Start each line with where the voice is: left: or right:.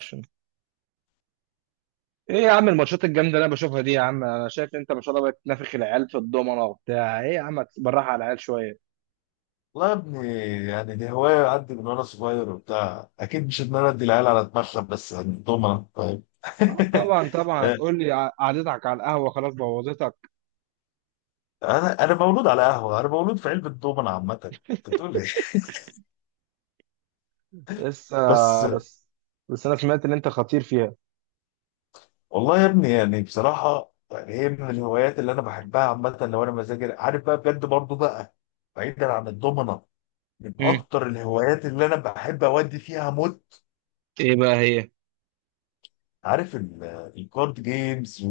right: اكشن. ايه يا عم الماتشات الجامده اللي انا بشوفها دي يا عم؟ انا شايف ان انت ما شاء الله بتنافخ العيال في الضمنه وبتاع. ايه يا عم، بالراحه على العيال شويه.
left: والله يا ابني، يعني دي هواية عندي من وأنا صغير وبتاع. أكيد مش إن أنا أدي العيال على دماغهم، بس الدومنة طيب.
right: اه طبعا طبعا، هتقول لي ع- قعدتك على القهوه خلاص بوظتك.
left: أنا مولود على قهوة، أنا مولود في علبة دومنة عامة. أنت بتقول إيه؟
right: لسه.
left: بس.
right: بس. بس انا سمعت ان انت خطير فيها.
left: والله يا ابني يعني بصراحة، يعني هي من الهوايات اللي أنا بحبها عامة. لو أنا مزاجي عارف بقى بجد برضه بقى. بعيدا عن الدومنة، من
right: امم
left: أكتر الهوايات اللي أنا بحب أودي فيها موت.
right: ايه بقى هي؟
left: عارف الكارد جيمز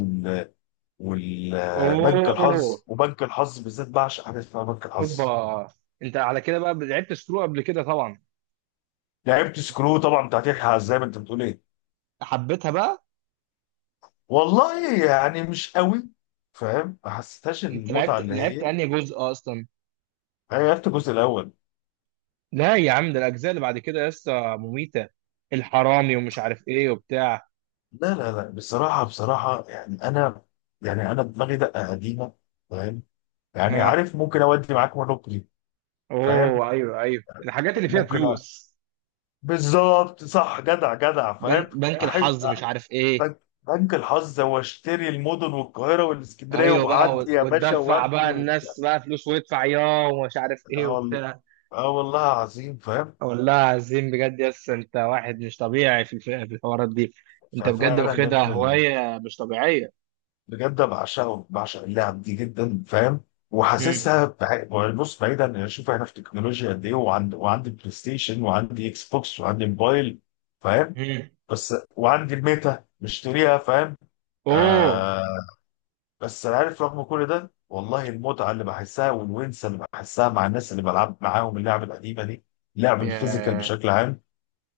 left: والبنك
right: اوه،
left: الحظ، وبنك الحظ بالذات بعشق حاجه اسمها بنك الحظ.
right: اوبا، انت على كده بقى لعبت سكرو قبل كده طبعا.
left: لعبت سكرو طبعا بتاعت يحيى عزام، انت بتقول ايه.
right: حبيتها بقى.
left: والله يعني مش قوي، فاهم. ما حسيتهاش
right: انت
left: المتعه
right: لعبت
left: اللي
right: لعبت
left: هي.
right: انهي جزء اصلا؟
left: انا لعبت الجزء الاول.
right: لا يا عم، ده الاجزاء اللي بعد كده لسه مميته، الحرامي ومش عارف ايه وبتاع.
left: لا لا لا، بصراحه بصراحه يعني انا، دماغي دقه قديمه، فاهم. يعني
right: ها،
left: عارف ممكن اودي معاك مونوبولي، فاهم.
right: اوه ايوه ايوه، الحاجات اللي فيها
left: ممكن
right: فلوس.
left: بالظبط، صح. جدع جدع،
right: بنك
left: فاهم.
right: بنك
left: احب
right: الحظ مش عارف ايه.
left: بنك الحظ، هو اشتري المدن والقاهرة والاسكندرية
right: ايوه بقى،
left: وأعدي
right: و-
left: يا باشا
right: وتدفع
left: وابني
right: بقى
left: وبتاع.
right: الناس بقى فلوس ويدفع ياه ومش عارف ايه
left: اه
right: وبتاع.
left: آه والله عظيم، فاهم.
right: والله عظيم بجد، يس، انت واحد مش طبيعي في الف- في الحوارات دي. انت بجد
left: ففعلا يا
right: واخدها
left: ابني،
right: هوايه مش طبيعيه.
left: بجد بعشقه، بعشق اللعب دي جدا فاهم.
right: هم.
left: وحاسسها بص بعيدا يعني. شوف احنا في تكنولوجيا قد ايه، وعندي بلاي ستيشن، وعندي اكس بوكس، وعندي موبايل فاهم.
right: هم.
left: بس وعندي الميتا مشتريها، فاهم.
right: اوه.
left: آه. بس انا عارف رغم كل ده والله، المتعه اللي بحسها والونسه اللي بحسها مع الناس اللي بلعب معاهم اللعبه القديمه دي، لعب الفيزيكال
right: يا
left: بشكل عام،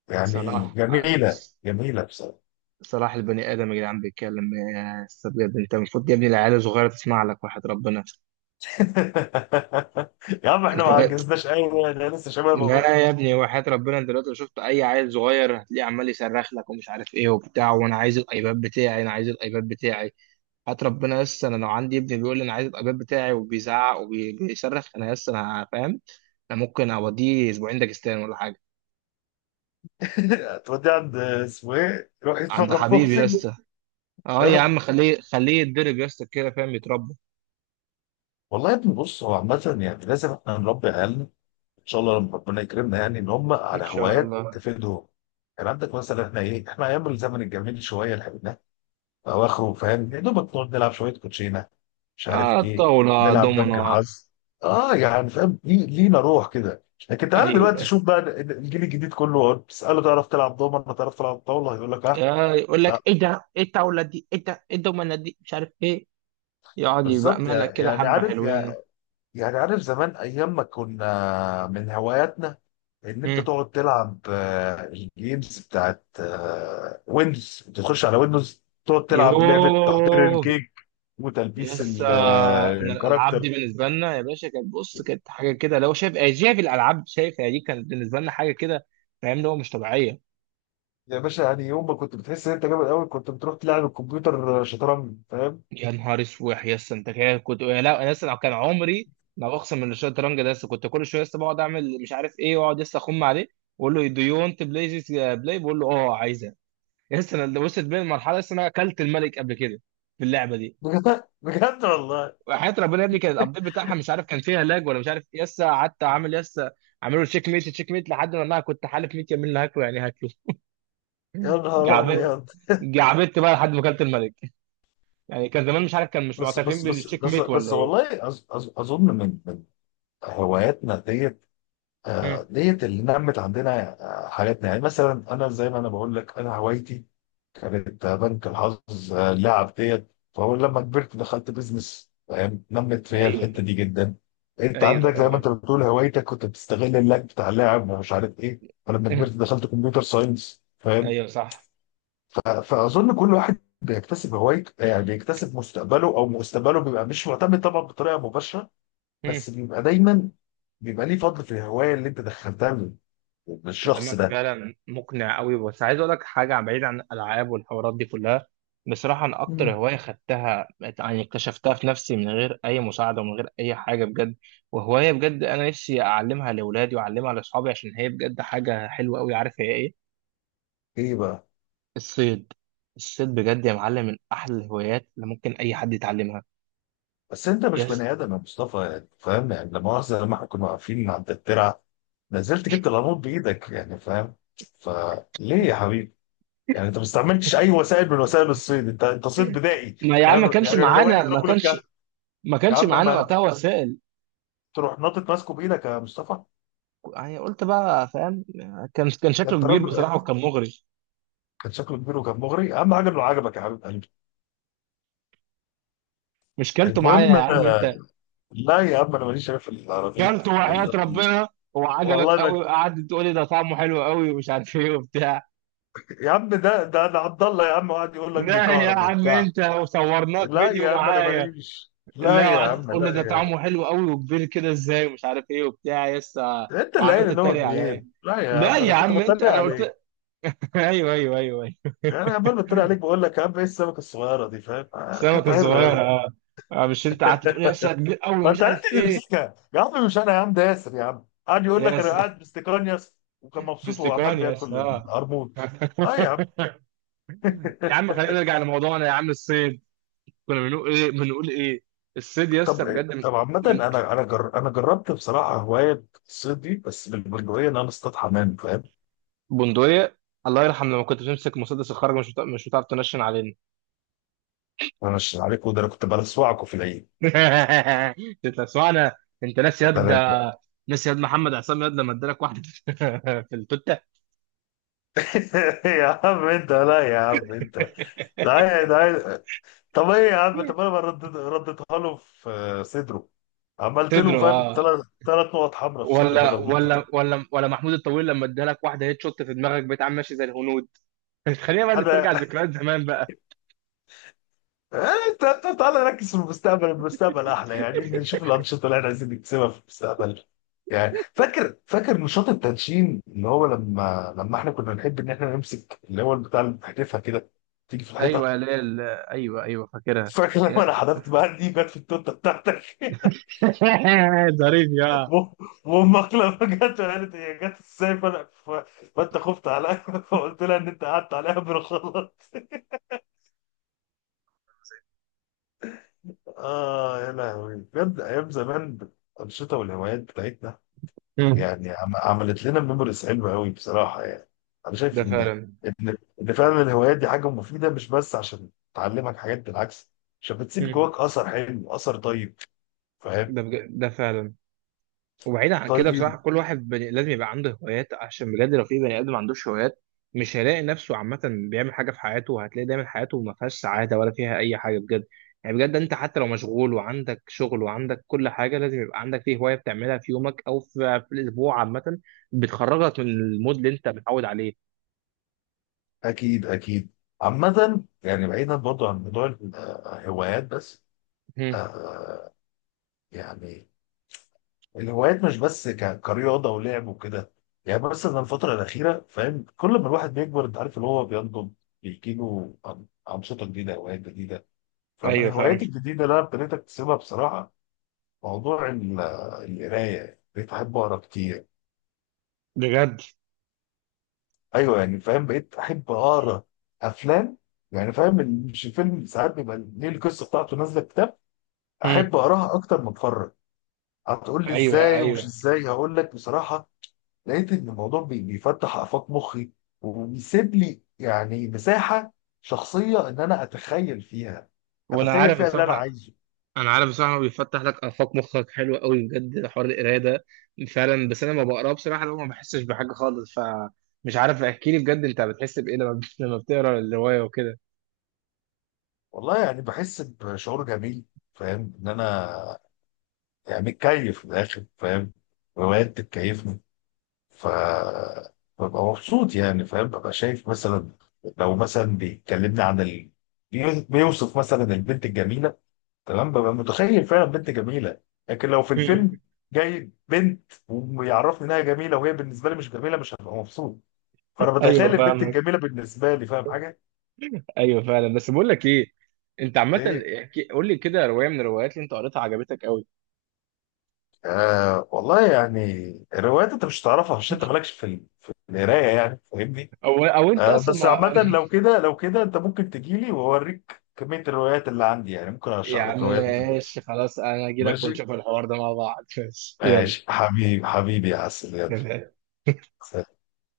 left: يعني
right: صلاح،
left: جميله جميله بصراحه.
right: صلاح، البني ادم يا جدعان بيتكلم يا استاذ، بجد انت المفروض يا ابني العيال الصغيره تسمع لك وحياه ربنا.
left: يا عم احنا ما
right: انت.
left: عجزناش قوي، احنا لسه شباب اهو.
right: لا يا ابني وحياة ربنا، انت دلوقتي لو شفت اي عيل صغير هتلاقيه عمال يصرخ لك ومش عارف ايه وبتاع، وانا عايز الايباد بتاعي، انا عايز الايباد بتاعي. هات ربنا يس، انا لو عندي ابني بيقول لي انا عايز الايباد بتاعي وبيزعق وبيصرخ، انا يس، انا فاهم. انا ممكن اوديه اسبوعين داجستان ولا حاجه.
left: هتودي عند اسمه ايه، روح
right: عند
left: يتفرج
right: حبيبي
left: بوكسنج.
right: يس. اه يا عم، خليه خليه يتدرب يس كده، فاهم، يتربى.
left: والله يا ابني، بص هو عامة يعني لازم احنا نربي عيالنا، ان شاء الله لما ربنا يكرمنا، يعني ان هم
right: ان
left: على
right: شاء
left: هوايات
right: الله.
left: تفيدهم. كان عندك مثلا، احنا ايه، احنا ايام الزمن الجميل شويه اللي اواخره فاهم، يا دوبك نقعد نلعب شويه كوتشينه، مش
right: اه،
left: عارف ايه،
right: الطاوله،
left: نلعب بنك
right: دومنا.
left: الحظ. اه يعني فاهم، لينا روح كده. لكن تعالى دلوقتي
right: ايوه،
left: شوف بقى الجيل الجديد كله، تساله تعرف تلعب دومنه، تعرف تلعب طاوله، هيقول لك اه
right: آه، يقول
left: لا.
right: لك ايه ده؟ ايه الطاوله دي؟ ايه ده؟ ايه الدومنه دي؟ مش عارف ايه. يقعد
left: بالظبط،
right: يبقملك كده
left: يعني
right: حبة
left: عارف،
right: حلوين.
left: زمان ايام ما كنا من هواياتنا ان انت
right: مم.
left: تقعد تلعب الجيمز بتاعت ويندوز. تخش على ويندوز تقعد تلعب لعبه تحضير
right: يوه.
left: الكيك وتلبيس
right: لسه. انا الالعاب دي
left: الكاركتر.
right: بالنسبه لنا يا باشا كانت، بص، كانت حاجه كده، لو شايف آه، شايف الالعاب، شايف، يعني دي كانت بالنسبه لنا حاجه كده، فاهم، اللي هو مش طبيعيه.
left: يا باشا، يعني يوم ما كنت بتحس ان انت جامد قوي، كنت بتروح تلعب الكمبيوتر شطرنج، فاهم.
right: يا نهار اسوح يا اسطى، انت كده كنت؟ يا لا، انا لسه لو كان عمري، لو اقسم من الشطرنج ده لسه كنت كل شويه لسه بقعد اعمل مش عارف ايه واقعد لسه اخم عليه، واقول له دو يو ونت بلاي ذيس، بلاي، بقول له اه عايزه. لسه انا وصلت بين المرحله، لسه انا اكلت الملك قبل كده في اللعبه دي.
left: بجد بجد والله.
right: وحياة ربنا يا ابني، كان الابديت بتاعها مش عارف كان فيها لاج ولا مش عارف ايه، لسه قعدت عامل لسه عامله تشيك ميت تشيك ميت، لحد ما انا كنت حالف 100 يمين لا هاكله يعني هاكله.
left: يا نهار
right: جعبت،
left: ابيض.
right: جعبت بقى لحد ما كلت الملك. يعني كان زمان مش عارف كان مش معترفين بالتشيك ميت ولا
left: بس
right: ايه.
left: والله أظ أظ اظن من هواياتنا ديت،
right: مم.
left: ديت اللي نمت عندنا، حاجاتنا. يعني مثلا انا زي ما انا بقول لك، انا هوايتي كانت بنك الحظ، اللعب ديت. فهو لما كبرت دخلت بيزنس فاهم، نمت فيا
right: ايوه
left: الحته دي جدا. انت
right: ايوه
left: عندك زي ما
right: ايوه.
left: انت بتقول، هوايتك كنت بتستغل اللعب بتاع اللعب ومش عارف ايه، فلما كبرت دخلت كمبيوتر ساينس، فاهم.
right: ايوه صح.
left: فاظن كل واحد بيكتسب هوايته، يعني بيكتسب مستقبله، او مستقبله بيبقى مش معتمد طبعا بطريقه مباشره، بس بيبقى دايما بيبقى ليه فضل في الهوايه اللي انت دخلتها بالشخص
right: كلامك
left: ده.
right: فعلا مقنع قوي، بس عايز اقول لك حاجه بعيد عن الالعاب والحوارات دي كلها. بصراحه انا اكتر
left: مم.
right: هوايه خدتها، يعني اكتشفتها في نفسي من غير اي مساعده ومن غير اي حاجه بجد، وهوايه بجد انا نفسي اعلمها لاولادي واعلمها لاصحابي عشان هي بجد حاجه حلوه قوي. عارف هي ايه؟
left: ايه بقى.
right: الصيد. الصيد بجد يا معلم من احلى الهوايات اللي ممكن اي حد يتعلمها.
left: بس انت مش
right: يس.
left: بني ادم يا مصطفى، يعني فاهم. يعني لا مؤاخذه، لما احنا كنا واقفين عند الترعه، نزلت جبت القانون بايدك، يعني فاهم. فليه يا حبيبي؟ يعني انت ما استعملتش اي وسائل من وسائل الصيد، انت صيد بدائي
right: ما يا عم، ما
left: فاهم،
right: كانش
left: يعني هوايه
right: معانا، ما
left: رجل
right: كانش،
left: الكهف.
right: ما
left: يا
right: كانش
left: عم
right: معانا
left: ما
right: وقتها
left: أنا-
right: وسائل.
left: تروح ناطط ماسكه بايدك يا مصطفى،
right: يعني قلت بقى، فاهم. كان، كان
left: ده
right: شكله
left: انت
right: كبير
left: راجل.
right: بصراحه وكان مغري.
left: كان شكله كبير وكان مغري، اهم حاجه انه عجبك يا حبيب قلبي.
right: مش كلته معايا
left: المهم،
right: يا عم انت؟
left: لا يا عم انا ماليش شايف العربيه.
right: كلته وحياة ربنا وعجبك
left: والله ما،
right: قوي، قعدت تقول لي ده طعمه حلو قوي ومش عارف ايه وبتاع.
left: يا عم ده انا عبد الله يا عم قاعد يقول لك
right: لا يا
left: بيكهرب
right: عم
left: وبتاع.
right: انت، وصورناك
left: لا
right: فيديو
left: يا عم انا
right: معايا.
left: ماليش، لا
right: لا،
left: يا
right: وقعدت
left: عم
right: تقول لي ده
left: لا.
right: طعمه حلو قوي وكبير كده ازاي ومش عارف ايه وبتاع، يسا.
left: انت اللي قايل
right: وعملت
left: ان هو
right: تتريق
left: كبير،
right: عليا.
left: لا يا
right: لا
left: عم
right: يا
left: انا كنت
right: عم انت،
left: بتريق
right: انا
left: عليك.
right: قلت. ايوه ايوه ايوه ايوه.
left: انا عمال بتريق عليك، بقول لك يا عم ايه السمكه الصغيره دي فاهم،
right: السمكه
left: كانت عره
right: الصغيره،
left: قوي.
right: اه. اه، مش انت قعدت تقول يا اسطى كبير قوي
left: ما
right: ومش
left: انت
right: عارف
left: عرفت
right: ايه؟
left: تمسكها يا عم، مش انا، يا عم ده ياسر، يا عم قاعد يقول لك انا
right: يس.
left: قاعد باستيكان ياسر، وكان مبسوط وهو عمال
right: باستيكان يس،
left: بياكل
right: اه.
left: القرموط. اه يا عم.
right: يا عم خلينا نرجع لموضوعنا يا عم، الصيد. كنا بنقول ايه؟ بنقول ايه؟ الصيد يا اسطى
left: طب
right: بجد من،
left: طب عامة،
right: من.
left: انا انا جربت بصراحة هواية الصيد دي بس بالبندقية ان انا اصطاد حمام، فاهم.
right: بندقية. الله يرحم، لما كنت بتمسك مسدس الخرج مش بتع- مش بتعرف تنشن علينا.
left: انا مش عليكم، ده انا كنت بلسوعكم في العيد.
right: انت سمعنا. انت ناس
left: ده
right: يد،
left: انا.
right: ناس يد محمد عصام يد لما ادالك واحده في التوته.
left: يا عم انت، لا يا عم انت، لا يا ده. طب ايه يا عم، طب انا ما ردت رديتها له في صدره، عملت له
right: تدرو
left: فاهم
right: اه.
left: ثلاث نقط حمراء في صدره
right: ولا
left: بدل
right: ولا
left: نقطتين.
right: ولا ولا محمود الطويل لما ادالك واحده هيت شوت في دماغك بقيت عم ماشي زي الهنود. خلينا بقى
left: انا
right: نسترجع ذكريات زمان بقى.
left: إيه، انت، تعالى نركز في المستقبل، المستقبل احلى. يعني نشوف الانشطه اللي احنا عايزين نكسبها في المستقبل. يعني فاكر، نشاط التنشين اللي هو لما احنا كنا نحب ان احنا نمسك اللي هو بتاع اللي بتحدفها كده تيجي في
right: ايوه
left: الحيطه.
right: يا ليل، ايوه ايوه فاكرها.
left: فاكر لما انا حذفت بقى دي جت في التوته بتاعتك.
right: ظريف يا.
left: و- وامك لما جت قالت هي جت ازاي، فانا فانت خفت عليا. فقلت لها ان انت قعدت عليها بالغلط. اه يا لهوي، بجد ايام زمان، الانشطه والهوايات بتاعتنا،
right: مم.
left: يعني عملت لنا ميموريز حلوه قوي بصراحه. يعني انا شايف
right: ده
left: ان
right: فعلا.
left: ان إن فعلا الهوايات دي حاجه مفيده، مش بس عشان تعلمك حاجات، بالعكس عشان بتسيب
right: مم.
left: جواك اثر حلو اثر طيب، فاهم.
right: ده بج... ده فعلا. وبعيدا عن كده
left: طيب.
right: بصراحه كل واحد بني... لازم يبقى عنده هوايات، عشان بجد لو في بني ادم ما عندوش هوايات مش هيلاقي نفسه عامه بيعمل حاجه في حياته، وهتلاقي دايما حياته ما فيهاش سعاده ولا فيها اي حاجه بجد. يعني بجد انت حتى لو مشغول وعندك شغل وعندك كل حاجه، لازم يبقى عندك فيه هوايه بتعملها في يومك او في الاسبوع عامه، بتخرجك من المود اللي انت متعود عليه.
left: اكيد اكيد. عامة يعني بعيدا برضو عن موضوع الهوايات بس،
right: مم.
left: آه، يعني الهوايات مش بس كرياضة ولعب وكده. يعني بس انا الفترة الأخيرة فاهم، كل ما الواحد بيكبر انت عارف اللي هو بينضج، بيجيله أنشطة جديدة، هوايات جديدة. فمن
right: ايوه فعلا.
left: هواياتي الجديدة اللي أنا ابتديت أكتسبها بصراحة موضوع القراية، بقيت أحب أقرأ كتير.
right: بجد.
left: أيوه يعني فاهم، بقيت أحب أقرأ أفلام، يعني فاهم، مش الفيلم ساعات بيبقى ليه القصة بتاعته نازلة كتاب،
right: مم.
left: احب اقراها اكتر ما اتفرج. هتقول لي
right: ايوه
left: ازاي؟ ومش
right: ايوه.
left: ازاي، هقول لك بصراحه، لقيت ان الموضوع بيفتح افاق مخي، وبيسيب لي يعني مساحه شخصيه ان انا اتخيل فيها،
right: وانا عارف
left: اللي انا
right: الصراحه.
left: عايزه.
right: انا عارف بصراحه هو بيفتح لك افاق مخك حلوه قوي بجد حوار القرايه ده فعلا، بس انا ما بقراه بصراحه لو ما بحسش بحاجه خالص، فمش عارف، احكي لي بجد انت بتحس بايه لما لما بتقرا الروايه وكده.
left: والله يعني بحس بشعور جميل، فاهم، ان انا يعني متكيف من الاخر فاهم، روايات بتكيفني. ف ببقى مبسوط، يعني فاهم ببقى شايف مثلا، لو مثلا بيكلمني عن بيوصف مثلا البنت الجميله، تمام، ببقى متخيل فعلا بنت جميله. لكن لو في الفيلم جاي بنت ويعرفني انها جميله وهي بالنسبه لي مش جميله، مش هبقى مبسوط. فانا بتخيل
right: ايوه
left: البنت
right: فاهمك.
left: الجميله بالنسبه لي، فاهم حاجه؟
right: ايوه فعلا. بس بقول لك ايه، انت عامه،
left: ايه.
right: احكي قول لي كده روايه من الروايات اللي انت قريتها عجبتك قوي.
left: آه والله يعني الروايات انت مش هتعرفها عشان انت مالكش في في القرايه، يعني فاهمني؟
right: او او انت
left: آه
right: اصلا
left: بس
right: ما.
left: عامه، لو كده انت ممكن تجي لي واوريك كميه الروايات اللي عندي، يعني ممكن
right: يا
left: ارشح
right: عم
left: لك روايات دلوقتي.
right: ماشي خلاص، انا اجي لك
left: ماشي؟
right: ونشوف الحوار ده مع بعض ماشي.
left: ماشي حبيبي، حبيبي يا عسل، يلا.
right: يلا.
left: سلام.